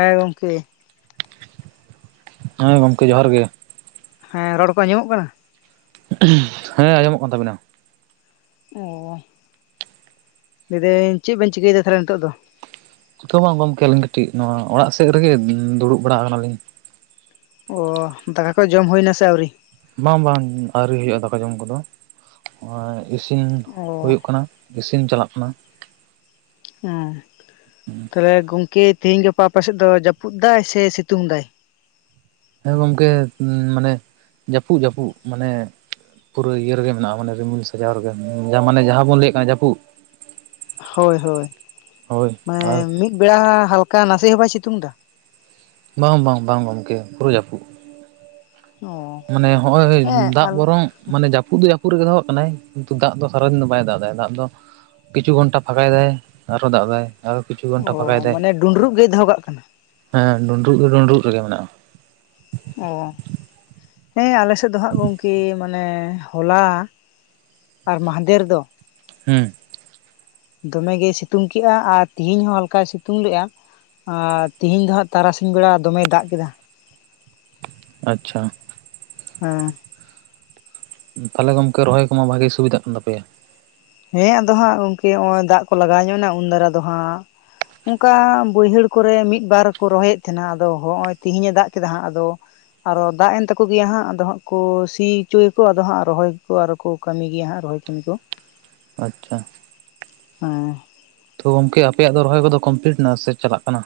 ᱦᱮᱸ ᱜᱚᱝᱠᱮ᱾ ᱦᱮᱸ ᱜᱚᱝᱠᱮ, ᱡᱚᱦᱟᱨ ᱜᱮ᱾ ᱦᱮᱸ ᱨᱚᱲ ᱠᱚ ᱟᱸᱡᱚᱢᱚᱜ ᱠᱟᱱᱟ? ᱦᱮᱸ, ᱟᱸᱡᱚᱢᱚᱜ ᱠᱟᱱ ᱛᱟᱵᱤᱱᱟ᱾ ᱚ ᱞᱟᱹᱭ ᱫᱟᱹᱧ ᱪᱮᱫ ᱵᱮᱱ ᱪᱤᱠᱟᱹᱭᱮᱫᱟ ᱛᱟᱦᱚᱞᱮ ᱱᱤᱛᱚᱜ ᱫᱚ? ᱱᱤᱛᱚᱜ ᱢᱟ ᱜᱚᱝᱠᱮ ᱟᱞᱤᱧ ᱠᱟᱴᱤᱡ ᱱᱚᱣᱟ ᱚᱲᱟᱜ ᱥᱮᱜ ᱨᱮᱜᱮ ᱫᱩᱲᱩᱵ ᱵᱟᱲᱟ ᱟᱠᱟᱱᱟᱞᱤᱧ᱾ ᱚ ᱫᱟᱠᱟ ᱠᱚ ᱡᱚᱢ ᱦᱩᱭ ᱱᱟ ᱥᱮ ᱟᱹᱣᱨᱤ? ᱵᱟᱝ ᱵᱟᱝ ᱟᱹᱣᱨᱤ ᱦᱩᱭᱩᱜᱼᱟ ᱫᱟᱠᱟ ᱡᱚᱢ ᱠᱚᱫᱚ ᱤᱥᱤᱱ ᱚ ᱦᱳᱭᱳᱜ ᱠᱟᱱᱟ᱾ ᱤᱥᱤᱱ ᱪᱟᱞᱟᱜ ᱠᱟᱱᱟ᱾ ᱦᱮᱸ ᱛᱟᱦᱚᱞᱮ ᱜᱚᱝᱠᱮ ᱛᱤᱦᱤᱧ ᱜᱟᱯᱟ ᱟᱯᱮ ᱥᱮᱫ ᱫᱚ ᱡᱟᱯᱩᱫ ᱫᱟᱭ ᱥᱮ ᱥᱤᱛᱩᱝ ᱫᱟᱭ? ᱦᱮᱸ ᱜᱚᱝᱠᱮ, ᱢᱟᱱᱮ ᱡᱟᱯᱩᱜ ᱡᱟᱯᱩᱜ ᱢᱟᱱᱮ ᱯᱩᱨᱟᱹ ᱤᱭᱟᱹ ᱨᱮᱜᱮ ᱢᱮᱱᱟᱜᱼᱟ ᱢᱟᱱᱮ ᱨᱤᱢᱤᱞ ᱥᱟᱡᱟᱣ ᱨᱮᱜᱮ ᱡᱟ ᱢᱟᱱᱮ ᱡᱟᱦᱟᱸ ᱵᱚᱱ ᱞᱟᱹᱭᱮᱜ ᱠᱟᱱᱟ ᱡᱟᱯᱩᱜ᱾ ᱦᱳᱭ ᱦᱳᱭ, ᱟᱨ ᱢᱟᱱᱮ ᱢᱤᱫ ᱵᱮᱲᱟ ᱦᱟᱞᱠᱟ ᱱᱟᱥᱮ ᱦᱚᱸ ᱵᱟᱭ ᱥᱤᱛᱩᱝ ᱮᱫᱟ? ᱵᱟᱝ ᱵᱟᱝ ᱵᱟᱝ ᱜᱚᱝᱠᱮ, ᱯᱩᱨᱟᱹ ᱡᱟᱹᱯᱩᱫ᱾ ᱚ ᱢᱟᱱᱮ ᱦᱚᱜᱼᱚᱭ ᱦᱮᱸ ᱫᱟᱜ ᱟᱞ ᱵᱚᱨᱚᱝ ᱢᱟᱱᱮ ᱡᱟᱹᱯᱩᱫ ᱫᱚ ᱡᱟᱹᱯᱩᱫ ᱨᱮᱜᱮ ᱫᱚᱦᱚ ᱠᱟᱜ ᱠᱟᱱᱟᱭ ᱠᱤᱱᱛᱩ ᱫᱟᱜ ᱫᱚ ᱥᱟᱨᱟᱫᱤᱱ ᱫᱚ ᱵᱟᱭ ᱫᱟᱜ ᱫᱟᱭ ᱫᱟᱜ ᱫᱚ᱾ ᱠᱤᱪᱷᱩ ᱜᱷᱚᱱᱴᱟ ᱯᱷᱟᱠᱟᱭ ᱫᱟᱭ ᱟᱨᱦᱚᱸ ᱫᱟᱜ ᱫᱟᱭ᱾ ᱟᱨᱚ ᱠᱤᱪᱷᱩ ᱜᱷᱚᱱᱴᱟ ᱯᱷᱟᱠᱟᱭ ᱚ ᱫᱟᱭ ᱢᱟᱱᱮ ᱰᱩᱸᱰᱨᱩᱜ ᱜᱮᱭ ᱫᱚᱦᱚ ᱠᱟᱜ ᱠᱟᱱᱟ? ᱦᱮᱸ ᱰᱩᱸᱰᱨᱩᱜ ᱫᱚ ᱰᱩᱸᱰᱨᱩᱜ ᱨᱮᱜᱮ ᱢᱮᱱᱟᱜᱼᱟ᱾ ᱚ ᱦᱮᱸ, ᱟᱞᱮᱥᱮᱫ ᱫᱚ ᱦᱟᱸᱟᱜ ᱜᱚᱝᱠᱮ, ᱢᱟ ᱱᱮ ᱦᱚᱞᱟ ᱟᱨ ᱢᱟᱦᱫᱮᱨ ᱫᱚ ᱦᱩᱸ᱾ ᱫᱚᱢᱮᱜᱮᱭ ᱥᱤᱛᱩᱝ ᱠᱮᱜᱼᱟ ᱟᱨ ᱛᱮᱤᱦᱤᱧ ᱦᱚᱸ ᱦᱟᱞᱠᱟᱭ ᱥᱤᱛᱩᱝ ᱞᱮᱜᱼᱟ᱾ ᱟᱨ ᱛᱤᱦᱤᱧ ᱫᱚ ᱦᱟᱸᱜ ᱛᱟᱨᱟᱥᱤᱧ ᱵᱮᱲᱟ ᱫᱚᱢᱮᱭ ᱫᱟᱜ ᱠᱮᱫᱟ᱾ ᱟᱪᱪᱷᱟ᱾ ᱦᱮᱸ᱾ ᱛᱟᱦᱚᱞᱮ ᱜᱚᱢᱠᱮ ᱨᱚᱦᱚᱭ ᱠᱚᱢᱟ ᱵᱷᱟᱜᱮ ᱥᱩᱵᱤᱫᱷᱟᱜ ᱠᱟᱱ ᱛᱟᱯᱮᱭᱟ᱾ ᱦᱮᱸ ᱟᱫᱚ ᱦᱟᱸᱜ ᱜᱚᱝᱠᱮ ᱦᱚᱜ-ᱚᱭ ᱫᱟᱜ ᱠᱚ ᱞᱟᱜᱟᱣ ᱧᱚᱜᱱᱟ ᱩᱱ ᱫᱟᱨᱟ ᱫᱚ ᱦᱟᱸᱜ ᱚᱱᱠᱟ ᱵᱟᱹᱭᱦᱟᱹᱲ ᱠᱚᱨᱮ ᱢᱤᱫᱵᱟᱨ ᱠᱚ ᱨᱚᱦᱚᱭᱮᱫ ᱛᱟᱦᱮᱸᱱᱟ ᱟᱫᱚ ᱦᱚᱜ-ᱚᱭ ᱛᱤᱦᱤᱧᱮ ᱫᱟᱜ ᱠᱮᱫᱟ ᱦᱟᱸᱜ ᱟᱫᱚ ᱟᱨᱚ ᱫᱟᱜ ᱮᱱ ᱛᱟᱠᱚ ᱜᱮᱭᱟ ᱦᱟᱸᱜ, ᱟᱫᱚ ᱦᱟᱸᱜ ᱠᱚ ᱥᱤ ᱚᱪᱚᱭᱟᱠᱚ ᱟᱫᱚ ᱦᱟᱸᱜ ᱨᱚᱦᱚᱭ ᱜᱮᱠᱚ ᱟᱨᱚ ᱠᱚ ᱠᱟᱹᱢᱤ ᱜᱮᱭᱟ ᱦᱟᱸᱜ, ᱨᱚᱦᱚᱭ ᱠᱟᱹᱢᱤ ᱠᱚ᱾ ᱟᱪᱪᱷᱟ᱾ ᱦᱮᱸ᱾ ᱛᱚ ᱜᱚᱢᱠᱮ ᱟᱯᱮᱭᱟᱜ ᱫᱚ ᱨᱚᱦᱚᱭ ᱠᱚᱫᱚ ᱠᱚᱢᱯᱞᱤᱴ ᱮᱱᱟ, ᱥᱮ ᱪᱟᱞᱟᱜ ᱠᱟᱱᱟ?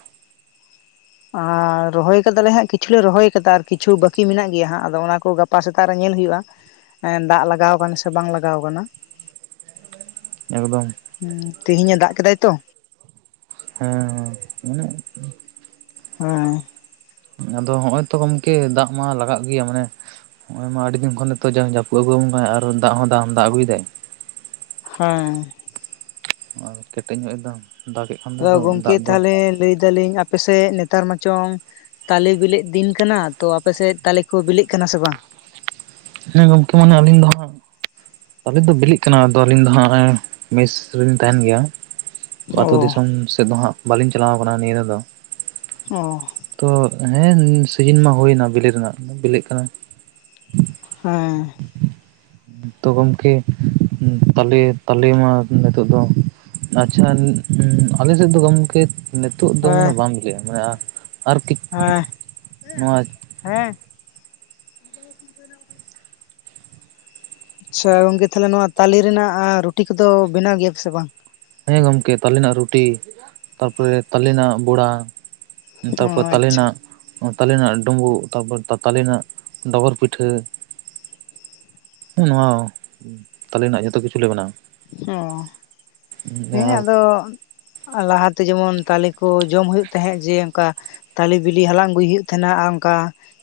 ᱟᱨ ᱨᱚᱦᱚᱭ ᱟᱠᱟᱫᱟᱞᱮ ᱦᱟᱜ ᱠᱤᱪᱷᱩ ᱞᱮ ᱨᱚᱦᱚᱭ ᱟᱠᱟᱫᱟ, ᱟᱨ ᱠᱤᱪᱷᱩ ᱵᱟᱠᱤ ᱢᱮᱱᱟᱜ ᱜᱮᱭᱟ ᱦᱟᱜ, ᱟᱫᱚ ᱚᱱᱟ ᱠᱚ ᱜᱟᱯ ᱜᱟᱯᱟ ᱥᱮᱛᱟᱜ ᱨᱮ ᱧᱮᱞ ᱦᱩᱭᱩᱜ-ᱟ, ᱮᱸ ᱫᱟᱜ ᱞᱟᱜᱟᱣ ᱠᱟᱱᱟ ᱥᱮ ᱵᱟᱝ ᱞᱟᱜᱟᱣ ᱠᱟᱱᱟ᱾ ᱮᱠᱫᱚᱢ᱾ ᱦᱩᱸ, ᱛᱮᱦᱮᱧᱮ ᱫᱟᱜ ᱠᱮᱫᱟᱭ ᱛᱚ᱾ ᱦᱮᱸ ᱦᱮᱸ, ᱢᱟᱱᱮᱠ ᱦᱮᱸ᱾ ᱟᱫᱚ ᱦᱚᱜ-ᱚᱭ ᱛᱚ ᱜᱚᱝᱠᱮ ᱫᱟᱜ ᱢᱟ ᱞᱟᱜᱟᱜ ᱜᱮᱭᱟ ᱢᱟᱱᱮ ᱦᱚᱜ-ᱚᱭ ᱢᱟ ᱟᱹᱰᱤ ᱫᱤᱱ ᱠᱷᱚᱱ ᱱᱤᱛᱚᱜ ᱡᱟᱹᱯᱩᱫ ᱟᱹᱜᱩ ᱟᱵᱚ ᱠᱟᱱᱟ ᱟᱨ ᱫᱟᱜ ᱦᱚᱸ ᱫᱟᱜ ᱫᱟᱜ ᱟᱹᱜᱩᱭᱮᱫᱟᱭ᱾ ᱦᱮᱸ᱾ ᱠᱮᱴᱮᱡ ᱧᱚᱜ ᱜᱮ ᱛᱟᱢᱟ᱾ ᱫᱟᱜ ᱮᱫ ᱠᱷᱟᱱ᱾ ᱟᱫᱚ ᱜᱚᱝᱠᱮ ᱛᱟᱦᱚᱞᱮ ᱞᱟᱹᱭ ᱮᱫᱟᱞᱤᱧ ᱟᱯ ᱟᱯᱮᱥᱮᱫ ᱱᱮᱛᱟᱨ ᱢᱟᱪᱚᱝ ᱛᱟᱞᱮ ᱵᱤᱞᱤᱜ ᱫᱤᱱ ᱠᱟᱱᱟ ᱛᱚ ᱟᱯᱮᱥᱮᱫ ᱛᱟᱞᱮ ᱠᱚ ᱵᱤᱞᱤᱜ ᱠᱟᱱᱟ ᱥᱮ ᱵᱟᱝ? ᱦᱮᱸ ᱜᱚᱝᱠᱮ ᱢᱟᱱᱮ ᱟᱹᱞᱤᱧ ᱫᱚ ᱦᱟᱜ ᱛᱟᱞᱮ ᱫᱚ ᱵᱤᱞᱤᱜ ᱠᱟᱱᱟ᱾ ᱟᱫᱚ ᱟᱹᱞᱤᱧ ᱫᱚ ᱦᱟᱜ ᱱᱟᱜ ᱟᱭ ᱢᱮᱥ ᱨᱮᱞᱤᱧ ᱛᱟᱦᱮᱱ ᱜᱮᱭᱟ᱾ ᱛᱚ ᱟᱛᱩ ᱚ ᱫᱤᱥᱚᱢ ᱥᱮᱫ ᱫᱚ ᱦᱟᱜ ᱵᱟᱹᱞᱤᱧ ᱪᱟᱞᱟᱣ ᱠᱟᱱᱟ ᱱᱤᱭᱟᱹ ᱫᱷᱟᱣ ᱫᱚ᱾ ᱚ ᱛᱚ ᱦᱮᱸ ᱥᱤᱡᱤᱱ ᱢᱟ ᱦᱩᱭᱮᱱᱟ ᱵᱤᱞᱤ ᱫᱚ ᱦᱟᱜ ᱵᱤᱞᱤᱜ ᱠᱟᱱᱟ᱾ ᱦᱮᱸ ᱛᱚ ᱜᱚᱝᱠᱮ ᱛᱟᱞᱮ ᱛᱟᱞᱮ ᱢᱟ ᱱᱤᱛᱚᱜ ᱫᱚ ᱟᱪᱪᱷᱟ, ᱟᱞᱮ ᱥᱮᱫ ᱫᱚ ᱜᱚᱝᱠᱮ ᱱᱤᱛᱚᱜ ᱫᱚ ᱢᱟᱱᱮ ᱦᱮᱸ ᱵᱟᱝ ᱵᱤᱞᱤᱜ-ᱟ᱾ ᱢᱟᱱᱮ ᱟᱨ ᱟᱨᱠᱤᱜ ᱦᱮᱸ ᱱᱚᱣᱟ ᱦᱮᱸ [unintelligible] ᱟᱪᱪᱷᱟ ᱜᱚᱝᱠᱮ ᱛᱟᱦᱚᱞᱮ ᱱᱚᱣᱟ ᱛᱟᱞᱮ ᱨᱮᱱᱟᱜ ᱨᱩᱴᱤ ᱠᱚᱫᱚ ᱵᱮᱱᱟᱣ ᱜᱮᱭᱟ ᱯᱮᱥᱮ ᱵᱟᱝ, ᱦᱮᱸ ᱜᱚᱝᱠᱮ ᱛᱟᱞᱮᱱᱟᱜ ᱨᱩᱴᱤ ᱛᱟᱨᱯᱚᱨᱮ ᱛᱟᱞᱮᱱᱟᱜ ᱵᱚᱲᱟ᱾ ᱚ ᱛᱟᱨᱯᱚᱨ ᱛᱟᱞᱮ ᱟᱪᱪᱷᱟ ᱱᱟᱜ ᱛᱟᱞᱮ ᱨᱮᱱᱟᱜ ᱰᱩᱸᱵᱩᱜ, ᱛᱟᱨᱯᱚᱨ ᱛᱟᱠ ᱛᱟᱞᱮ ᱨᱮᱱᱟᱜ ᱰᱚᱜᱚᱨ ᱯᱤᱴᱷᱟᱹ, ᱱᱚᱣᱟ ᱛᱟᱞᱮ ᱨᱮᱱᱟᱜ ᱡᱷᱚᱛᱚ ᱠᱤᱪᱷᱩᱞᱮ ᱵᱮᱱᱟᱣ-ᱟ᱾ ᱚ ᱦᱮᱸ ᱟᱨ ᱟᱫᱚ ᱟᱞᱟᱦᱟᱛᱮ ᱡᱮᱢᱚᱱ ᱛᱟᱞᱮ ᱠᱚ ᱡᱚᱢ ᱦᱩᱭᱩᱜ ᱛᱟᱦᱮᱜ ᱡᱮ ᱚᱱᱠᱟ ᱛᱟᱞᱮ ᱵᱤᱞᱤ ᱦᱟᱞᱟᱝ ᱟᱹᱜᱩᱭ ᱦᱩᱭᱩᱜ ᱛᱟᱦᱮᱱᱟ ᱟᱨ ᱚᱱᱠᱟ,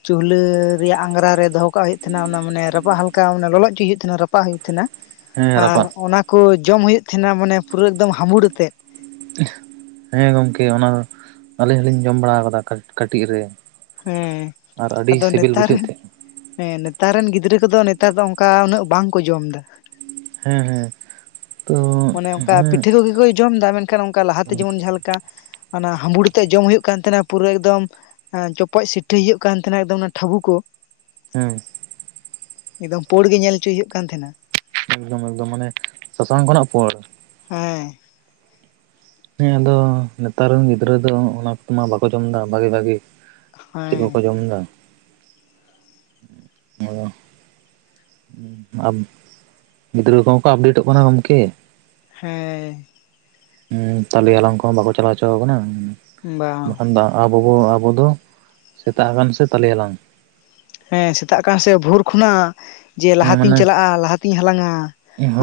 ᱪᱩᱞᱦᱟᱹ ᱨᱮᱭᱟᱜ ᱟᱸᱜᱽᱨᱟ ᱨᱮ ᱫᱚᱦᱚ ᱠᱟᱜ ᱦᱩᱭᱩᱜ ᱛᱟᱦᱮᱱᱟ ᱚᱱᱟ ᱢᱟᱱᱮ ᱨᱟᱯᱟᱜ ᱦᱟᱞᱠᱟ ᱞᱚᱞᱚ ᱦᱚᱪᱚᱭ ᱦᱩᱭᱩᱜ ᱛᱟᱦᱮᱱᱟ ᱨᱟᱯᱟᱜ ᱦᱩᱭᱩᱜ ᱛᱟᱦᱮᱱᱟ᱾ ᱦᱮᱸ ᱟᱨ ᱨᱟᱯᱟᱜ ᱚᱱᱟ ᱠᱚ ᱡᱚᱢ ᱦᱩᱭᱩᱜ ᱛᱟᱦᱮᱱᱟ ᱢᱟᱱᱮ ᱯᱩᱨᱟᱹ ᱮᱠᱫᱚᱢ ᱦᱟᱢᱩᱲ ᱟᱛᱮᱫ᱾ ᱦᱮᱸ ᱜᱚᱝᱠᱮ ᱚᱱᱟ ᱟᱹᱞᱤᱧ ᱦᱚᱸᱞᱤᱧ ᱡᱚᱢ ᱵᱟᱲᱟ ᱠᱟᱫᱟ ᱠᱟ ᱠᱟᱹᱴᱤᱡ ᱨᱮ ᱦᱮᱸ ᱟᱨ ᱟᱹᱰᱤ ᱟᱫᱚ ᱥᱤᱵᱤᱞ ᱱᱮᱛᱟᱨ ᱵᱩᱡᱷᱟᱹᱜ ᱨᱮᱱ ᱛᱟᱦᱮᱜ, ᱦᱮᱸ ᱱᱮᱛᱟᱨ ᱨᱮᱱ ᱜᱤᱫᱽᱨᱟᱹ ᱠᱚᱫᱚ ᱱᱮᱛᱟᱨ ᱫᱚ ᱚᱱᱠᱟ ᱩᱱᱟᱹᱜ ᱵᱟᱝᱠᱚ ᱡᱚᱢ ᱮᱫᱟ, ᱦᱮᱸ ᱦᱮᱸ, ᱛᱚ ᱢᱟᱱᱮ ᱚᱱᱠᱟ ᱦᱮᱸ ᱯᱤᱴᱷᱟᱹ ᱠᱚᱜᱮ ᱠᱚ ᱡᱚᱢ ᱫᱟ ᱢᱮᱱᱠᱷᱟᱱ ᱚᱱᱠᱟ ᱞᱟᱦᱟᱛᱮ ᱡᱮᱢᱚᱱ ᱡᱟᱦᱟᱸ ᱞᱮᱠᱟ, ᱚᱱᱟ ᱦᱟᱸᱵᱩᱲ ᱟᱛᱮᱫ ᱡᱚᱢ ᱦᱩᱭᱩᱜ ᱠᱟᱱ ᱛᱟᱦᱮᱸᱱᱟ ᱯᱩᱨᱟᱹ ᱮᱠᱫᱚᱢ, ᱦᱮ ᱪᱚᱯᱚᱪ ᱥᱤᱴᱟᱹᱟᱹᱭ ᱦᱩᱭᱩᱜ ᱠᱟᱱ ᱛᱟᱦᱮᱸᱱᱟ ᱮᱠᱫᱚᱢ ᱚᱱᱟ ᱴᱷᱟᱹᱵᱩ ᱠᱚ, ᱦᱮᱸ ᱮᱠᱫᱚᱢ ᱯᱳᱲ ᱜᱮ ᱧᱮᱞ ᱦᱚᱪᱚᱭ ᱦᱩᱭᱩᱜ ᱠᱟᱱ ᱛᱟᱦᱮᱸᱱᱟ᱾ ᱮᱠᱫᱚᱢ ᱮᱠᱫᱚᱢ ᱢᱟᱱᱮ ᱥᱟᱥᱟᱝ ᱠᱷᱚᱱᱟᱜ ᱯᱚᱲ ᱦᱮᱸ ᱦᱮᱸ ᱟᱫᱚ, ᱱᱮᱛᱟᱨ ᱨᱮᱱ ᱜᱤᱫᱽᱨᱟᱹ ᱫᱚ ᱚᱱᱟᱫ ᱠᱚ ᱢᱟ ᱵᱟᱠᱚ ᱡᱚᱢ ᱫᱟ ᱵᱷᱟᱜᱮ ᱵᱷᱟᱜᱮ ᱪᱮᱫ ᱦᱮᱸ ᱠᱚᱠᱚ ᱡᱚᱢ ᱫᱟ ᱚ ᱾ ᱟᱵ ᱜᱤᱫᱽᱨᱟᱹ ᱠᱚᱦᱚᱸ ᱠᱚ ᱟᱯᱰᱮᱴᱚᱜ ᱠᱟᱱᱟ ᱜᱚᱝᱠᱮ ᱾ ᱦᱮᱸ ᱩᱸ ᱛᱟᱞᱮ ᱦᱟᱞᱟᱝ ᱠᱚᱦᱚᱸ ᱵᱟᱠᱚ ᱪᱟᱞᱟᱣ ᱦᱚᱪᱚ ᱠᱟ ᱠᱟᱱᱟ ᱵᱟᱝ ᱵᱟᱠᱷᱟᱱ ᱫᱚ ᱟ ᱵᱳᱵᱳ ᱟᱵᱳ ᱫᱚ ᱥᱮᱛᱟᱜ ᱟᱠᱟᱱ ᱥᱮ ᱛᱟᱞᱮ ᱦᱟᱞᱟᱝ᱾ ᱦᱮᱸ ᱥᱮᱛᱟᱜ ᱟᱠᱟᱱ ᱥᱮ, ᱵᱷᱳᱨ ᱠᱷᱚᱱᱟᱜ ᱡᱮ ᱦᱮᱸ ᱞᱟᱦᱟᱛᱤᱧ ᱢᱟᱱᱮ ᱪᱟᱞᱟᱜ-ᱟ, ᱞᱟᱦᱟᱛᱤᱧ ᱦᱟᱞᱟᱝ-ᱟ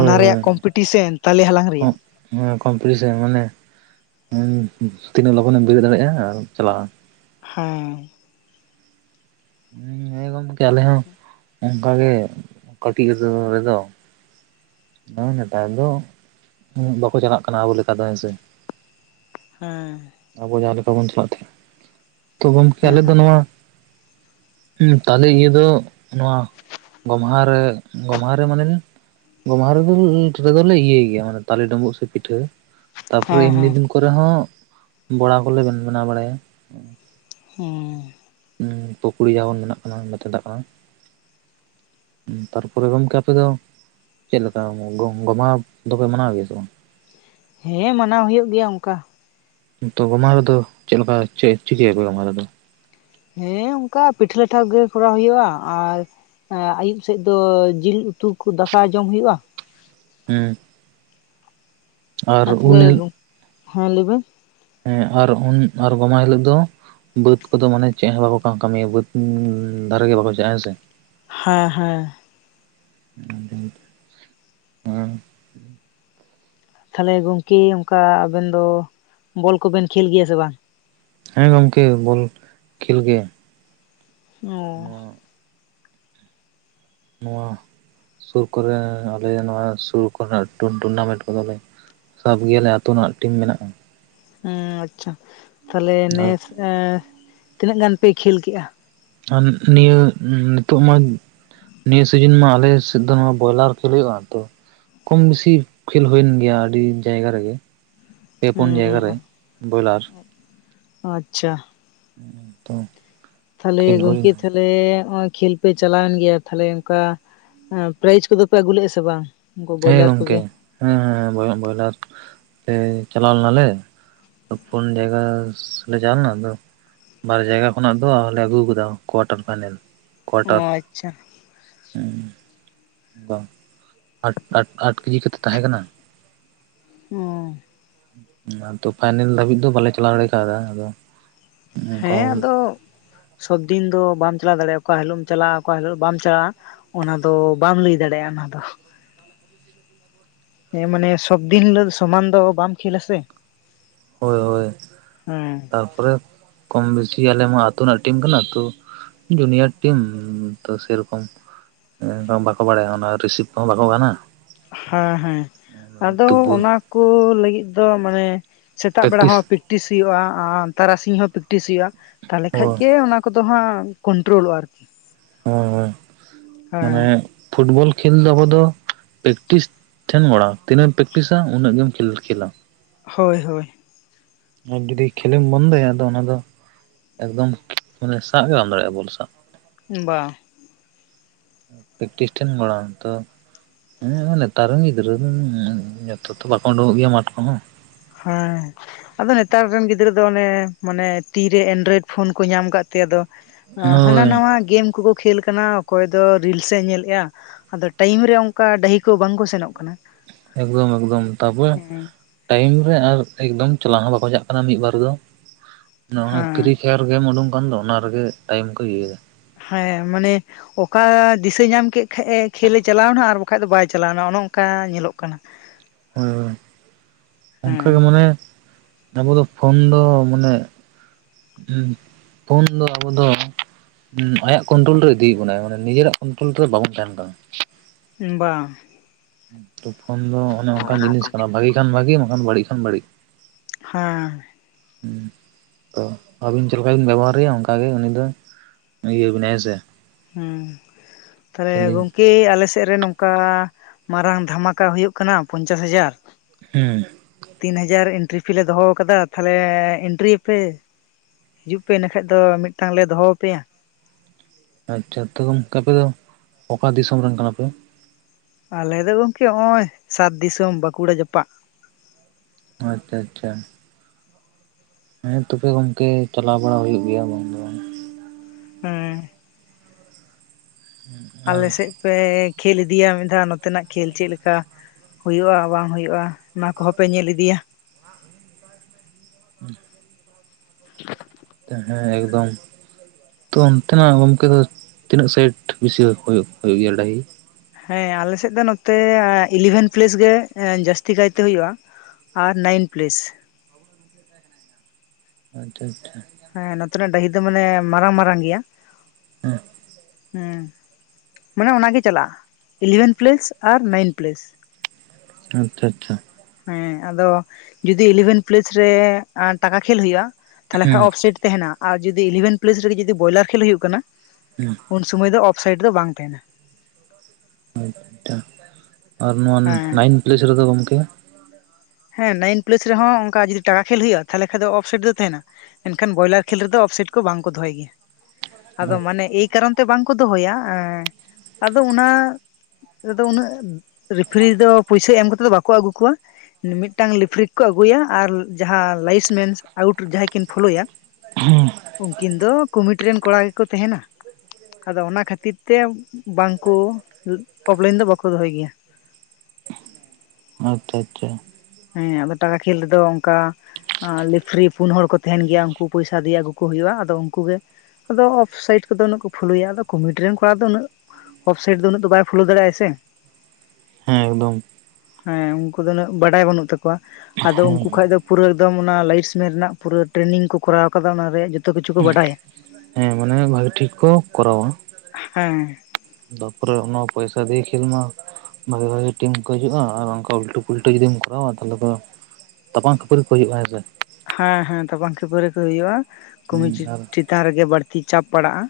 ᱚᱱᱟ ᱦᱳᱭ ᱨᱮᱭᱟᱜ ᱠᱚᱢᱯᱤᱴᱤᱥᱮᱱ, ᱛᱟᱞᱮ ᱦᱟᱞᱟᱝ ᱨᱮᱭᱟᱜ᱾ ᱦᱮᱸ ᱠᱚᱢᱯᱤᱴᱤᱥᱮᱱ ᱢᱟᱱᱮ, ᱛᱤᱱᱟᱹᱜ ᱞᱚᱜᱚᱱᱮᱢ ᱵᱮᱨᱮᱫ ᱫᱟᱲᱮᱜ-ᱟ ᱟᱨ ᱪᱟᱞᱟᱣ᱾ ᱦᱮᱸ ᱦᱩᱸ ᱦᱮᱸ ᱜᱚᱝᱠᱮ ᱟᱞᱮ ᱦᱚᱸ ᱚᱱᱠᱟ ᱜᱮ ᱠᱟᱹᱴᱤᱡ ᱨᱮᱫᱚ ᱟᱞᱮ ᱫᱚ ᱾ ᱱᱚᱜᱚᱭ ᱱᱮᱛᱟᱨ ᱫᱚ ᱩᱱᱟᱹᱜ ᱵᱟᱠᱚ ᱪᱟᱞᱟᱜ ᱠᱟᱱᱟ ᱟᱵᱚ ᱞᱮᱠᱟ ᱫᱚ ᱦᱮᱸ ᱥᱮ? ᱦᱮᱸ᱾ ᱟᱵᱳ ᱡᱟᱦᱟᱸ ᱞᱮᱠᱟ ᱵᱚᱱ ᱪᱟᱞᱟᱜ ᱛᱟᱸᱦᱮᱱ, ᱛᱚ ᱜᱚᱝᱠᱮ ᱟᱞᱮ ᱦᱮᱸ ᱫᱚ ᱱᱚᱣᱟ, ᱦᱩᱸ ᱛᱟᱞᱮ ᱤᱭᱟᱹ ᱫᱚ ᱱᱚᱣᱟ ᱜᱚᱢᱦᱟ ᱨᱮ ᱜᱚᱢᱦᱟ ᱨᱮ ᱢᱟᱱᱮ ᱜᱚᱢᱦᱟ ᱨᱮ ᱨᱮᱫᱚᱞᱮ ᱤᱭᱟᱹᱭ ᱜᱮᱭᱟ ᱢᱟᱱᱮ ᱛᱟᱞᱮ ᱰᱳᱸᱵᱳᱜ ᱥᱮ ᱯᱤᱴᱷᱟᱹ ᱛᱟᱯᱚᱨᱮ ᱦᱮᱸ ᱮᱢᱱᱤ ᱦᱮᱸ ᱫᱤᱱ ᱠᱚᱨᱮ ᱦᱚᱸ ᱵᱚᱲᱟ ᱠᱚᱞᱮ ᱵᱮᱱᱼᱵᱮᱱᱟᱣ ᱵᱟᱲᱟᱭᱟ᱾ ᱦᱩᱸ, ᱩᱸ ᱯᱩᱠᱲᱤ ᱡᱟᱦᱟᱸ ᱵᱚᱱ ᱢᱮᱱᱟᱜ ᱠᱟᱱᱟ, ᱢᱮᱛᱟᱫᱟᱜᱼᱟ᱾ ᱩᱸ ᱛᱟᱨᱯᱚᱨᱮ ᱜᱚᱝᱠᱮ ᱟᱯᱮ ᱫᱚ ᱪᱮᱜ ᱞᱮᱠᱟ ᱜᱚᱢ-ᱜᱚᱢᱟ ᱫᱚᱯᱮ ᱢᱟᱱᱟᱣ ᱜᱮᱭᱟ ᱥᱮ ᱵᱟᱝ‌? ᱦᱮᱸ ᱢᱟᱱᱟᱣ ᱦᱩᱭᱩᱜ ᱜᱮᱭᱟ ᱚᱝᱠᱟ‌᱾ ᱛᱚ ᱜᱚᱢᱟ ᱨᱮᱫᱚ ᱪᱮᱜ ᱞᱮᱠᱟ ᱪᱮᱜ ᱪᱤᱠᱟᱹᱭᱟᱯᱮ ᱜᱚᱢᱟ ᱨᱮᱫᱚ? ᱦᱮᱸ ᱚᱝᱠᱟ ᱯᱤᱴᱷᱟᱹ ᱞᱟᱴᱷᱟ ᱜᱮ ᱠᱚᱨᱟᱣ ᱦᱩᱭᱩᱜᱼᱟ ᱟᱨ ᱮᱸ ᱟᱭᱩᱵ ᱥᱮᱜ ᱫᱚ ᱡᱤᱞ ᱩᱛᱩ ᱠᱚ ᱫᱟᱠᱟ ᱡᱚᱢ ᱦᱩᱭᱩᱜᱼᱟ᱾ ᱦᱩᱸ, ᱟᱨ ᱛᱟᱦᱞᱮ ᱦᱤᱞᱳᱜ ᱜᱚᱝ, ᱦᱮᱸ ᱞᱟᱹᱭᱵᱮᱱ? ᱦᱮᱸ ᱟᱨ ᱩᱱ ᱟᱨ ᱜᱚᱢᱟ ᱦᱤᱞᱟᱹᱜ ᱫᱚ ᱵᱟᱹᱫᱽ ᱠᱚᱫᱚ ᱢᱟᱱᱮ ᱪᱮᱜ ᱦᱚᱸ ᱵᱟᱠᱚ ᱠᱟ-ᱠᱟᱢᱤᱭᱟ ᱵᱟᱹᱫᱽ ᱩᱸᱻᱫᱷᱟᱨᱮ ᱜᱮ ᱵᱟᱠᱚ ᱪᱟᱜᱼᱟ ᱦᱮᱸ ᱥᱮ᱾ ᱦᱮᱸ ᱦᱮᱸ, [unintelligible] ᱛᱟᱦᱚᱞᱮ ᱜᱚᱝᱠᱮ ᱚᱱᱝᱠᱟ ᱟᱵᱮᱱ ᱫᱚ ᱵᱚᱞ ᱠᱚᱵᱮᱱ ᱡᱷᱮᱞ ᱜᱮᱭᱟ ᱥᱮ ᱵᱟᱝ? ᱦᱮᱸ ᱜᱚᱝᱠᱮ ᱵᱚᱞ ᱠᱷᱮᱞ ᱜᱮ᱾ ᱚᱸ, ᱱᱚᱣᱟ ᱱᱚᱣᱟ ᱥᱩᱨ ᱠᱚᱨᱮ ᱟᱞᱮᱭᱟ ᱱᱚᱣᱟ ᱥᱩᱨ ᱠᱚᱨᱮᱱᱟᱜ ᱴᱩᱱ-ᱴᱩᱱᱱᱟᱢᱮᱱᱴ ᱠᱚᱫᱚᱞᱮ ᱥᱟᱵ ᱜᱮᱭᱟᱞᱮ ᱟᱹᱛᱳ ᱱᱟᱜ ᱴᱤᱢ ᱢᱮᱱᱟᱜᱼᱟ᱾ ᱩᱸ ᱟᱪᱪᱷᱟ, ᱛᱟᱦᱞᱮ ᱟᱨ ᱱᱮᱥ ᱮᱸ ᱛᱤᱱᱟᱹᱜ ᱜᱟᱱ ᱯᱮ ᱠᱷᱮᱞ ᱠᱮᱜᱼᱟ? ᱟᱱ ᱱᱤᱭᱟᱹ ᱱᱤᱛᱚᱜ ᱢᱟᱧ ᱱᱤᱭᱟᱹ ᱥᱤᱡᱤᱱ ᱢᱟ ᱟᱞᱮ ᱥᱮᱫ ᱫᱚ ᱱᱚᱣᱟ ᱵᱚᱭᱞᱟᱨ ᱠᱷᱮᱞ ᱦᱩᱭᱩᱜᱼᱟ ᱛᱚ ᱠᱚᱢ ᱵᱤᱥᱤ ᱠᱷᱮᱞ ᱦᱩᱭᱮᱱ ᱜᱮᱭᱟ ᱟᱹᱰᱤ ᱡᱟᱭᱜᱟ ᱨᱮᱜᱮ᱾ ᱯᱮ ᱯᱩᱱ ᱡᱟᱭᱜᱟ ᱦᱩᱸ ᱨᱮ, ᱵᱚᱭᱞᱟᱨ ᱟᱪᱪᱷᱟ ᱩᱸ ᱛᱚ ᱛᱟᱦᱞᱮ ᱠᱷᱮᱞ ᱜᱚᱝᱠᱮ ᱦᱩᱭᱱᱟ ᱛᱟ ᱦᱞᱮ ᱚᱜᱼᱚᱭ ᱠᱷᱮᱞ ᱯᱮ ᱪᱟᱞᱟᱣᱮᱱ ᱜᱮᱭᱟ ᱛᱟᱦᱞᱮ ᱚᱝᱠᱟ ᱯᱨᱟᱭᱤᱡ ᱠᱚᱫᱚ ᱯᱮ ᱟᱹᱜᱩ ᱞᱮᱜᱼᱟ ᱥᱮ ᱵᱟᱝ? ᱩᱱᱠᱩ ᱦᱮᱸ ᱵᱚᱭᱞᱟᱨ ᱜᱚᱝᱠᱮ, ᱠᱚᱜᱮ? ᱦᱮᱸ ᱦᱮᱸ ᱦᱮᱸ ᱵᱚᱭ-ᱵᱚᱭᱞᱟᱨ ᱛᱮ ᱪᱟᱞᱟᱣ ᱞᱮᱱᱟᱞᱮ, ᱯᱩᱱ ᱡᱟᱭᱜᱟ [unintelligible] ᱞᱮᱱᱟ ᱟᱫᱚ ᱵᱟᱨ ᱡᱟᱭᱜᱟ ᱠᱷᱚᱱᱟᱜ ᱫᱚ ᱟᱨᱞᱮ ᱟᱹᱜᱩ ᱠᱟᱫᱟ ᱠᱚᱣᱟᱴᱟᱨ ᱯᱷᱟᱭᱱᱮᱞ᱾ ᱚ ᱠᱚᱣᱟᱴᱟᱨ ᱟᱪᱪᱷᱟ ᱩᱸ ᱩᱸ, ᱵᱟᱝ, ᱟᱴ-ᱟᱴ-ᱟᱴ ᱠᱮᱡᱤ ᱠᱟᱛᱮᱜ ᱛᱟᱦᱮᱸ ᱠᱟᱱᱟ᱾ ᱚᱸ ᱛᱚ ᱯᱷᱟᱭᱱᱮᱞ ᱫᱷᱟᱹᱵᱤᱜ ᱫᱚ ᱵᱟᱞᱮ ᱪᱟᱞᱟᱣ ᱫᱟᱲᱮ ᱠᱟᱣᱫᱟᱜᱼᱟ ᱟᱫᱚ ᱚᱱᱠᱟ ᱦᱮᱸ ᱟᱫᱚ ᱥᱚᱵ ᱫᱤᱱ ᱫᱚ ᱵᱟᱢ ᱪᱟᱞᱟᱣ ᱫᱟᱲᱮᱭᱟᱜᱼᱟ ᱚᱠᱟ ᱦᱤᱞᱳᱜ ᱮᱢ ᱪᱟᱞᱟᱜᱼᱟ ᱚᱠᱟ ᱦᱤᱞᱟᱹᱜ ᱵᱟᱢ ᱪᱟᱞᱟᱜᱼᱟ ᱚᱱᱟ ᱫᱚ ᱵᱟᱢ ᱞᱟᱹᱭ ᱫᱟᱲᱮᱭᱟᱜᱼᱟ ᱚᱱᱟ ᱫᱚ᱾ ᱦᱮᱸ ᱢᱟᱱᱮ ᱥᱚᱵᱽᱫᱤᱱ ᱦᱤᱞᱟᱹᱜ ᱥᱚᱢᱟᱱ ᱫᱚ ᱵᱟᱢ ᱠᱷᱞᱟᱥᱮ ᱦᱳᱭ ᱦᱳᱭ, ᱦᱮᱸ ᱛᱟᱨᱯᱚᱨᱮ ᱠᱚᱢ ᱵᱮᱥᱤ ᱟᱞᱮᱢᱟ ᱟᱹᱛᱩ ᱨᱮᱱᱟᱜ ᱴᱤᱢ ᱠᱟᱱᱟ ᱛᱚ ᱡᱩᱱᱤᱭᱟᱹᱨ ᱴᱤᱢ ᱛᱚ ᱥᱮᱨᱚᱠᱚᱢ, ᱮᱠᱫᱚᱢ ᱵᱟᱠᱚ ᱵᱟᱲᱟᱭᱟ ᱚᱱᱟ ᱨᱤᱥᱤᱯᱴ ᱠᱚᱦᱚᱸ ᱵᱟᱠᱚ ᱜᱟᱱᱟ᱾ ᱦᱮᱸ ᱦᱮᱸ ᱟᱫᱚ ᱛᱚᱵᱩ ᱚᱱᱟᱠᱩ ᱞᱟᱹᱜᱤᱫ ᱫᱚ ᱢᱟᱱᱮ, ᱥᱮᱛᱟᱜ ᱵᱮᱲᱟ ᱯᱨᱮᱠᱴᱤᱥ ᱦᱚᱸ ᱯᱮᱠᱴᱤᱥ ᱦᱩᱭᱩᱜᱼᱟ ᱟ ᱛᱟᱨᱟᱥᱤᱧ ᱦᱚᱸ ᱯᱮᱠᱴᱤᱥ ᱦᱩᱭᱩᱜᱼᱟ ᱛᱟᱞᱦᱮ ᱠᱷᱟᱡ ᱦᱳᱭ ᱜᱮ ᱚᱱᱟ ᱠᱚᱫᱚ ᱦᱟᱸᱜ ᱠᱚᱱᱴᱨᱳᱞᱳᱜᱼᱟ ᱟᱨᱠᱤ ᱦᱮᱸ ᱦᱮᱸ ᱢᱟᱱᱮ ᱦᱮᱸ ᱯᱷᱩᱴᱵᱚᱞ ᱠᱷᱮᱞ ᱫᱚ ᱟᱵᱚ ᱫᱚ ᱯᱮᱠᱴᱤᱥ ᱴᱷᱮᱱ ᱜᱚᱲᱟ ᱛᱤᱱᱟᱹᱜᱮᱢ ᱯᱮᱠᱴᱤᱥᱟ ᱩᱱᱟᱹᱜ ᱜᱮᱢ ᱠᱷᱮᱞ ᱠᱷᱮᱞᱟ᱾ ᱦᱳᱭ ᱦᱳᱭ ᱟᱨ ᱡᱩᱫᱤ ᱠᱷᱮᱞᱮᱢ ᱵᱚᱱᱫᱚᱭᱟ ᱟᱫᱚ ᱚᱱᱟ ᱫᱚ ᱮᱠᱫᱚᱢ ᱢᱟᱱᱮ ᱥᱟᱵ ᱜᱮ ᱵᱟᱢ ᱫᱟᱲᱮᱭᱟᱜᱼᱟ ᱢᱟᱱᱮ ᱵᱚᱞ ᱥᱟᱵ ᱵᱟᱝ᱾ ᱯᱮᱠᱴᱤᱥ ᱴᱷᱮᱱ ᱜᱚᱲᱟ ᱛᱳ ᱦᱮᱸ ᱱᱮᱛᱟᱨ ᱨᱮᱱ ᱜᱤᱫᱽᱨᱟᱹ ᱫᱚ ᱮ ᱡᱚᱛᱚ ᱛᱚ ᱵᱟᱠᱚ ᱩᱰᱳᱜᱚᱜ ᱜᱮᱭᱟ ᱢᱟᱴ ᱠᱚᱦᱚᱸ ᱦᱮᱸ ᱟᱫᱚ ᱱᱮᱛᱟᱨ ᱨᱮᱱ ᱜᱤᱫᱽᱨᱟᱹ ᱫᱚ ᱚᱱᱮ ᱢᱟᱱᱮ ᱛᱤᱨᱮ ᱮᱱᱰᱨᱚᱭᱮᱰ ᱯᱷᱳᱱ ᱠᱚ ᱧᱟᱢ ᱠᱟᱫ ᱛᱮ ᱟᱫᱚ ᱦᱟᱱᱟ ᱦᱳᱭ ᱱᱟᱣᱟ ᱜᱮᱢ ᱠᱚᱠᱚ ᱠᱷᱮᱹᱞ ᱠᱟᱱᱟ ᱚᱠᱚᱭ ᱫᱚ ᱨᱤᱞᱥ ᱮ ᱧᱮᱞᱮᱜᱼᱟ᱾ ᱟᱫᱚ ᱴᱟᱭᱤᱢ ᱨᱮ ᱚᱝᱠᱟ ᱰᱟᱹᱦᱤ ᱠᱚᱦᱚ ᱵᱟᱝ ᱠᱚ ᱥᱮᱱᱚᱜ ᱠᱟᱱᱟ᱾ ᱮᱠᱫᱚᱢ ᱮᱠᱫᱚᱢ ᱛᱟᱯᱚᱨᱮ ᱦᱮᱸ ᱴᱟᱭᱤᱢ ᱨᱮ ᱟᱨ ᱮᱠᱫᱚᱢ ᱪᱟᱞᱟᱣ ᱦᱚᱸ ᱵᱟᱠᱚ ᱪᱟᱜ ᱠᱟᱱᱟ ᱢᱤᱫ ᱵᱟᱨ ᱫᱚ ᱱᱚᱣᱟ ᱯᱷᱤᱨᱤ ᱦᱮᱸ ᱯᱷᱟᱭᱟᱨ ᱜᱮᱢ ᱳᱰᱳᱝ ᱠᱟᱱ ᱫᱚ ᱚᱱᱟ ᱨᱮᱜᱮ ᱴᱟᱭᱤᱢ ᱠᱚ ᱤᱭᱟᱹᱭᱟ᱾ ᱦᱮᱸ ᱢᱟᱱᱮ ᱚᱠᱟ ᱫᱤᱥᱟᱹ ᱧᱟᱢᱠᱮᱜ ᱠᱷᱟᱡ ᱮ ᱠᱷᱮᱞᱮ ᱪᱟᱞᱟᱣᱱᱟ ᱟᱨ ᱵᱟᱠᱷᱟᱡ ᱫᱚ ᱵᱟᱭ ᱪᱟᱞᱟᱣᱱᱟ ᱚᱱᱮ ᱚᱱᱠᱟ ᱧᱮᱞᱚᱜ ᱠᱟᱱᱟ᱾ ᱦᱳᱭ ᱦᱳᱭ ᱚᱱᱠᱟᱜᱮ ᱦᱮᱸ ᱢᱟᱱᱮᱼᱼᱼ ᱟᱵᱚ ᱫᱚ ᱯᱷᱳᱱ ᱫᱚ ᱢᱟᱱᱮ ᱯᱷᱳᱱ ᱫᱚ ᱟᱵᱚ ᱫᱚ ᱟᱭᱟᱜ ᱠᱚᱱᱴᱨᱳᱞ ᱨᱮ ᱤᱫᱤᱭᱮᱫ ᱵᱚᱱᱟ ᱢᱟᱱᱮ ᱱᱤᱡᱮᱨᱟᱜ ᱠᱚᱱᱴᱨᱳᱞ ᱨᱮᱫᱚ ᱵᱟᱵᱚᱱ ᱛᱟᱦᱮᱱ ᱠᱟᱱᱟ᱾ ᱵᱟᱝ ᱯᱷᱳᱱ ᱫᱚ ᱚᱱᱮ ᱚᱱᱠᱟᱱ ᱡᱤᱱᱤᱥ ᱠᱟᱱᱟ ᱵᱷᱟᱜᱤ ᱠᱷᱟᱱ ᱵᱷᱟᱜᱤ ᱵᱟᱝᱠᱷᱟᱱ ᱵᱟᱹᱲᱤᱡ ᱠᱷᱟᱱ ᱵᱟᱹᱲᱤᱡ ᱦᱟᱸ ᱛᱚ ᱟᱹᱵᱤᱱ ᱪᱮᱫ ᱞᱮᱠᱟ ᱵᱤᱱ ᱵᱮᱵᱚᱦᱟᱨᱮᱭᱟ ᱚᱱᱠᱟ ᱜᱮ ᱩᱱᱤ ᱫᱚ ᱤᱭᱟᱹ ᱵᱤᱱᱟᱭ ᱦᱮᱥᱮ ᱦᱩᱸ ᱛᱟᱦᱞᱮ ᱜᱚᱝ ᱠᱮ ᱟᱞᱮᱥᱮᱫ ᱨᱮ ᱱᱚᱝᱠᱟ ᱢᱟᱨᱟᱝ ᱫᱷᱟᱢᱟᱠᱟ ᱦᱩᱭᱩᱜ ᱠᱟᱱᱟ ᱯᱚᱧᱪᱟᱥ ᱦᱟᱡᱟᱨ᱾ ᱦᱩᱸ ᱦᱩᱸ ᱛᱤᱱ ᱦᱟᱡᱟᱨ ᱮᱱᱴᱨᱤ ᱯᱷᱤ ᱞᱮ ᱫᱚᱦᱚ ᱠᱟᱫᱟ ᱛᱟᱦᱞᱮ ᱮᱱᱴᱨᱤᱯᱮ ᱦᱤᱡᱩᱜ ᱯᱮ ᱤᱱᱟᱹ ᱠᱷᱟᱡ ᱫᱚ ᱢᱤᱫᱴᱟᱝ ᱞᱮ ᱫᱚᱦᱟ ᱟᱯᱮᱭᱟ᱾ ᱟᱪᱪᱷᱟ ᱛᱚ ᱜᱚᱝᱠᱮ ᱟᱯᱮ ᱫᱚ ᱚᱠᱟ ᱫᱤᱥᱚᱢ ᱨᱮᱱ ᱠᱟᱱᱟ ᱯᱮ? ᱟᱞᱮᱫ ᱫᱚ ᱜᱚᱝᱠᱮ ᱦᱚᱜ ᱚᱭ ᱥᱟᱹᱛ ᱫᱤᱥᱚᱢ ᱵᱟᱸᱠᱩᱲᱟ ᱡᱟᱯᱟᱜ ᱚᱸᱟᱪᱪᱷᱟ ᱟᱪᱪᱷᱟ ᱦᱮᱸ ᱛᱚᱵᱮ ᱜᱚᱝᱠᱮ ᱪᱟᱞᱟᱣ ᱵᱟᱲᱟ ᱦᱩᱭᱩᱜ ᱜᱮᱭᱟ ᱵᱟᱝ ᱫᱚ ᱵᱟᱝ ᱦᱮᱸ [unintelligible] ᱟᱞᱮ ᱥᱮᱫ ᱯᱮ ᱠᱷᱮᱞ ᱤᱫᱤᱭᱟ ᱢᱤᱫ ᱫᱷᱟᱣ ᱱᱚᱛᱮᱱᱟᱜ ᱠᱷᱮᱞ ᱪᱮᱫ ᱞᱮᱠᱟ ᱦᱩᱭᱩᱜᱼᱟ ᱵᱟᱝ ᱦᱩᱭᱩᱜᱼᱟ ᱚᱱᱟ ᱠᱚᱦᱚᱸ ᱯᱮ ᱧᱮᱞ ᱤᱫᱤᱭᱟ [unintelligible] [unintelligible] ᱦᱮᱸ ᱮᱠᱫᱚᱢ ᱛᱚ ᱚᱱᱛᱮᱱᱟᱜ ᱜᱚᱢᱠᱮ ᱫᱚ ᱛᱤᱱᱟᱹᱜ ᱥᱟᱭᱤᱰ ᱵᱤᱥᱤ ᱦᱩᱭᱩᱜ ᱜᱮᱭᱟ ᱰᱟᱹᱦᱤ ᱦᱮᱸ ᱟᱞᱮᱥᱮᱫ ᱫᱚ ᱱᱚᱛᱮ ᱤᱞᱮᱵᱷᱮᱱ ᱯᱞᱟᱮᱥ ᱜᱮ ᱡᱟᱹᱥᱛᱤ ᱠᱟᱭᱛᱮ ᱦᱳᱭᱳᱜᱼᱟ᱾ ᱟᱨ ᱱᱟᱭᱤᱱ ᱯᱞᱟᱮᱥ ᱟᱪᱪᱷᱟ, ᱟᱪᱪᱷᱟ᱾ ᱦᱮᱸ ᱱᱚᱛᱮᱱᱟᱜ ᱰᱟᱹᱦᱤ ᱫᱚ ᱢᱟᱱᱮ, ᱢᱟᱨᱟᱝ ᱢᱟᱨᱟᱝ ᱜᱮᱭᱟ᱾ ᱦᱮᱸ, ᱦᱩᱸ, ᱢᱟᱱᱮ ᱚᱱᱟ ᱜᱮ ᱪᱟᱞᱟᱜᱼᱟ, ᱤᱞᱮᱵᱷᱮᱱ ᱯᱞᱮᱥ ᱟᱨ ᱱᱟᱭᱤᱱ ᱯᱞᱮᱥ ᱟᱪᱪᱷᱟ, ᱟᱪᱪᱷᱟ᱾ ᱦᱮᱸ ᱟᱫᱚ ᱡᱩᱫᱤ ᱤᱞᱮᱵᱷᱮᱱ ᱯᱞᱟᱥ ᱨᱮ, ᱴᱟᱠᱟ ᱠᱷᱮᱞ ᱦᱳᱭᱳᱜᱼᱟ᱾ ᱦᱩᱸ ᱚᱯᱷᱥᱟᱭᱤᱴ ᱛᱟᱦᱮᱱᱟ ᱟᱨ ᱡᱩᱫᱤ, ᱤᱞᱤᱵᱷᱮᱱ ᱯᱞᱮᱥ ᱨᱮᱜᱮ, ᱡᱩᱫᱤ ᱵᱚᱭᱞᱟ ᱠᱷᱮᱞ ᱦᱳᱭᱩᱜ ᱠᱟᱱᱟ᱾ [unintelligible] ᱦᱮᱸ, ᱩᱱ ᱥᱚᱢᱚᱭ ᱫᱚ, ᱚᱯᱷᱥᱟᱭᱤᱴ ᱫᱚ ᱵᱟᱝ ᱛᱟᱦᱮᱱᱟ᱾ ᱟᱪᱪᱷᱟ ᱦᱮᱸ ᱱᱟᱭᱤᱱ ᱯᱞᱮᱥ ᱨᱮᱫᱚ ᱜᱚᱢᱠᱮ ᱦᱮᱸ ᱱᱟᱭᱤᱱ ᱯᱞᱮᱥ ᱨᱮᱦᱚᱸ ᱚᱱᱠᱟ, ᱡᱩᱫᱤ ᱴᱟᱠᱟ ᱠᱷᱮᱞ ᱦᱳᱭᱳᱜᱼᱟ, ᱛᱟᱦᱞᱮ ᱠᱷᱟᱡ ᱫᱚ ᱚᱯᱷᱥᱟᱭᱤᱴ ᱫᱚ ᱛᱟᱦᱮᱱᱟ᱾ ᱢᱮᱱᱠᱷᱟᱱ ᱵᱚᱭᱞᱟᱨ ᱠᱷᱮᱞ ᱨᱮᱫᱚ, ᱚᱯᱷᱥᱟᱭᱤᱴ ᱠᱚ ᱵᱟᱝ ᱠᱚ ᱫᱚᱦᱚᱭ ᱜᱮᱭᱟ, ᱟᱫᱚ ᱢᱟᱱᱮ ᱮᱠ ᱠᱟᱨᱚᱱ ᱛᱮ ᱵᱟᱝ ᱠᱚ ᱫᱚᱦᱚᱭᱟ, ᱮ ᱟᱫᱚ ᱚᱱᱟ ᱨᱮᱫᱚ ᱩᱱᱟᱹᱜ ᱨᱮᱯᱷᱟᱨᱤ ᱫᱚ ᱯᱩᱭᱥᱟ ᱮᱢᱠᱟᱛᱮ ᱫᱚ, ᱵᱟᱠᱚ ᱟᱜᱩ ᱠᱚᱣᱟ᱾ ᱢᱤᱫᱴᱟᱝ ᱞᱤᱯᱷᱨᱤᱠ ᱠᱚ ᱟᱹᱜᱩᱭᱟ ᱟᱨ, ᱡᱟᱦᱟᱸ ᱞᱟᱭᱤᱥᱢᱮᱱᱥ ᱟᱣᱩᱴ ᱡᱟᱦᱟᱸ ᱠᱤᱱ ᱯᱷᱳᱞᱳᱭᱟ ᱟᱪᱪᱷᱟ ᱩᱱᱠᱤᱱ ᱫᱚ ᱠᱚᱢᱤᱴᱤ ᱨᱮᱱ ᱠᱚᱲᱟ ᱜᱮᱠᱚ ᱛᱟᱦᱮᱱᱟ᱾ ᱟᱫᱚ ᱚᱱᱟ ᱠᱷᱟᱹᱛᱤᱨ ᱛᱮ ᱵᱟᱝᱠᱩ ᱚᱯᱷᱞᱟᱭᱤᱱ ᱫᱚ ᱵᱟᱠᱚ ᱫᱚᱦᱚᱭ ᱜᱮᱭᱟ᱾ ᱟᱪᱪᱷᱟ, ᱟᱪᱪᱷᱟ᱾ ᱦᱮᱸ ᱟᱫᱚ ᱴᱟᱠᱟ ᱠᱷᱮᱞ ᱨᱮᱫᱚ ᱚᱝᱠᱟ᱾ ᱞᱤᱯᱷᱨᱤ ᱯᱩᱱ ᱦᱚᱲ ᱠᱚ ᱛᱟᱦᱮᱱ ᱜᱮᱭᱟ᱾ ᱩᱱᱠᱩ ᱯᱚᱭᱥᱟ ᱫᱤᱭᱮ ᱟᱜᱩ ᱠᱚ ᱦᱳᱭᱳᱜᱼᱟ᱾ ᱟᱫᱚ ᱩᱱᱠᱩ ᱜᱮ ᱟᱫᱚ ᱚᱯᱷ ᱥᱟᱭᱤᱴ ᱠᱚᱫᱚ ᱩᱱᱟᱹᱜ ᱠᱚ, ᱯᱷᱞᱳᱭᱟ ᱟᱫᱚ ᱠᱚᱢᱤᱴᱤ ᱨᱮᱱ ᱠᱚᱲᱟ ᱫᱚ ᱩᱱᱟᱹᱜ ᱚᱯᱷᱥᱟᱭᱤᱰ ᱫᱚ ᱩᱱᱟᱹᱜ ᱫᱚ, ᱵᱟᱭ ᱯᱷᱳᱞᱳ ᱫᱮᱭᱟᱜᱼᱟᱭ ᱥᱮ᱾ ᱦᱮᱸ, ᱮᱠᱫᱚᱢ᱾ ᱦᱮᱸ ᱩᱱᱠᱩ ᱫᱚ ᱩᱱᱟᱹᱜ ᱵᱟᱰᱟᱭ ᱵᱟᱹᱱᱩᱜ ᱛᱟᱠᱚᱣᱟ, ᱟᱫᱚ ᱦᱮᱸ ᱩᱱᱠᱩ ᱠᱷᱚᱡ ᱫᱚ᱾ ᱯᱩᱨᱟᱹ ᱮᱠᱫᱚᱢ ᱚᱱᱟ ᱞᱟᱭᱤᱥ ᱢᱮᱱ, ᱨᱮᱱᱟᱜ ᱯᱩᱨᱟᱹ ᱴᱨᱮᱱᱤᱝ ᱠᱚ ᱠᱚᱨᱟᱣ ᱠᱟᱫᱟ ᱚᱱᱟ ᱨᱮᱭᱟᱜ ᱡᱚ ᱦᱮᱸ ᱢᱟᱱᱮ ᱵᱷᱟᱜᱤ ᱴᱷᱤᱠ ᱠᱚ ᱠᱚᱨᱟᱣᱟ᱾ ᱦᱮᱸ ᱛᱟ ᱯᱚᱨᱮ ᱚᱱᱟ ᱯᱚᱭᱥᱟ ᱫᱤᱭᱮ ᱠᱷᱮᱞ ᱢᱟ᱾ ᱵᱷᱟᱜᱤ ᱵᱷᱟᱜᱤ ᱴᱤᱢ ᱠᱚ ᱦᱤᱡᱩᱜᱼᱟ, ᱟᱨ ᱚᱱᱠᱟ ᱩᱞᱴᱟᱹ ᱯᱩᱞᱴᱟᱹ ᱡᱩᱚᱫᱤᱢ ᱠᱚᱨᱟᱣᱟ ᱛᱟᱦᱚᱞᱮ ᱫᱚ᱾ ᱛᱟᱯᱟᱝ ᱠᱷᱟᱹᱯᱟᱹᱨᱤ ᱠᱚ ᱦᱳᱭᱳᱜᱼᱟ ᱦᱮᱸᱥᱮ᱾ ᱦᱮᱸ ᱦᱮᱸ, ᱛᱟᱯᱟᱝᱠᱷᱟᱹᱯᱟᱹᱨᱤ ᱠᱚ ᱦᱳᱭᱳᱜᱼᱟ, ᱠᱚᱢᱤᱴᱤ ᱟᱨ ᱪᱮᱛᱟᱱ ᱨᱮᱜᱮ ᱵᱟᱹᱲᱛᱤ ᱪᱟᱯ ᱯᱟᱲᱟᱜᱼᱟ᱾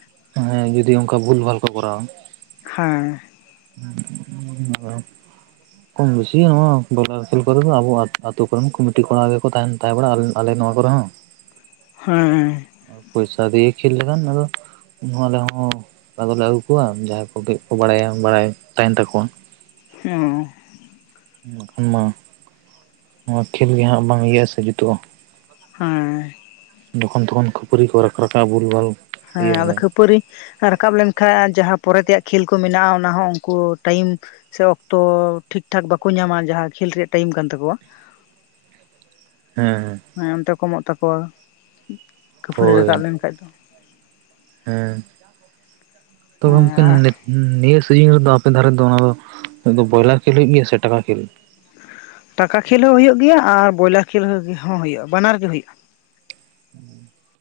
ᱦᱮᱸ ᱡᱩᱫᱤ ᱚᱝᱠᱟ, ᱵᱷᱩᱞᱵᱷᱟᱞ ᱠᱚ ᱠᱚᱨᱟᱣᱟ᱾ ᱦᱮᱸ, [unintelligible] [unintelligible] ᱠᱚᱢ ᱵᱮᱥᱤ ᱱᱚᱣᱟ ᱵᱚᱭᱞᱟᱨ ᱠᱷᱮᱞ ᱠᱚᱨᱮ ᱫᱚ, ᱟᱵᱚᱛ ᱠᱚᱨᱮᱱ ᱠᱚᱢᱤᱴᱤ ᱠᱚᱲᱟ ᱜᱮᱠᱚ ᱛᱟᱦᱮᱱᱱᱟ᱾ ᱛᱟᱦᱮ ᱵᱟᱲᱟᱜᱼᱟ, ᱟᱞᱮ ᱱᱚᱣᱟ ᱠᱚᱨᱮ ᱦᱚ᱾ ᱦᱮᱸ, ᱯᱚᱭᱥᱟ ᱫᱤᱭᱮ ᱠᱷᱮᱞ ᱠᱷᱟᱱ ᱟᱱᱟ ᱫᱚ ᱩᱱ ᱟᱞᱮᱦᱚ ᱟᱫᱚᱞᱮ ᱟᱹᱜᱩ ᱠᱚᱣᱟ, ᱡᱟᱦᱟᱸᱭ ᱠᱚ ᱵᱟᱲᱟᱭᱟ, ᱵᱟᱲᱟᱭ ᱛᱟᱦᱮᱱ ᱛᱟᱠᱚᱣᱟ᱾ ᱦᱩᱸ, ᱢᱟ ᱱᱚᱣᱟ ᱠᱷᱮᱞ ᱜᱮ ᱦᱟᱸᱜ ᱵᱟᱝ, ᱤᱭᱟᱹᱼ ᱟ ᱥᱮ, ᱡᱩᱛᱩᱜᱼᱟ᱾ ᱦᱮᱸ, ᱡᱚᱠᱷᱚᱱ ᱛᱚᱠᱷᱚᱱ ᱠᱷᱟᱹᱯᱟᱹᱨᱤ ᱠᱚ, ᱨᱟᱠᱟᱵᱼᱟ ᱵᱷᱩᱞ ᱵᱷᱟᱞ᱾ ᱦᱮᱸ ᱤᱭᱟᱹ ᱟᱫᱚ ᱢᱟᱱᱮ ᱠᱷᱟᱹᱯ ᱯᱩᱨᱤ ᱨᱟᱠᱟᱵ ᱞᱮᱱᱠᱷᱟᱱ ᱡᱟᱦᱟᱸ ᱯᱚᱨᱮ ᱛᱮᱭᱟᱜ ᱠᱷᱮᱞ ᱠᱚ ᱢᱮᱱᱟᱜ-ᱟ ᱚᱱᱟ ᱦᱚᱸ ᱩᱱᱠᱩ ᱴᱟᱭᱤᱢ ᱥᱮ ᱚᱠᱛᱚ ᱴᱷᱤᱠᱴᱷᱟᱠ ᱵᱟᱠᱚ ᱧᱟᱢᱟ ᱡᱟᱦᱟᱸ ᱠᱷᱮᱞ ᱨᱮᱭᱟᱜ ᱴᱟᱭᱤᱢ ᱠᱟᱱ ᱛᱟᱠᱚᱣᱟ ᱾ [inaudible] ᱦᱮᱸ ᱦᱮᱸ ᱾ ᱦᱮᱸ ᱚᱱᱛᱮ ᱠᱚᱢᱚᱜ ᱛᱟᱠᱚᱣᱟ ᱠᱷᱟᱹᱯᱟᱹᱨᱤ ᱨᱟᱠᱟᱵ ᱞᱮᱱᱠᱷᱟᱡ ᱫᱚ ᱾ ᱦᱩᱸ [inaudible] ᱛᱚ ᱩᱱᱠᱤᱱ ᱦᱮᱸ [inaudible] ᱱᱤᱭᱟᱹ ᱥᱩᱡᱤᱱ ᱨᱮᱫᱚ ᱟᱯᱮ ᱫᱷᱟᱨᱮ ᱫᱚ ᱚᱱᱟ ᱫᱚ ᱵᱚᱭᱞᱟᱨ ᱠᱷᱮᱞ ᱦᱩᱭᱩᱜ ᱜᱮᱭᱟ ᱥᱮ ᱴᱟᱠᱟ ᱠᱷᱮᱞ? ᱴᱟᱠᱟ ᱠᱷᱮᱞ ᱦᱚᱸ ᱦᱳᱭᱳᱜ ᱜᱮᱭᱟ ᱟᱨ ᱵᱚᱭᱞᱟᱨ ᱠᱷᱮᱞ ᱦᱚᱸ ᱦᱩᱭᱩᱜ-ᱟ ᱵᱟᱱᱟᱨ ᱜᱮ ᱦᱩᱭᱩᱜ-ᱟ ᱾ [inaudible]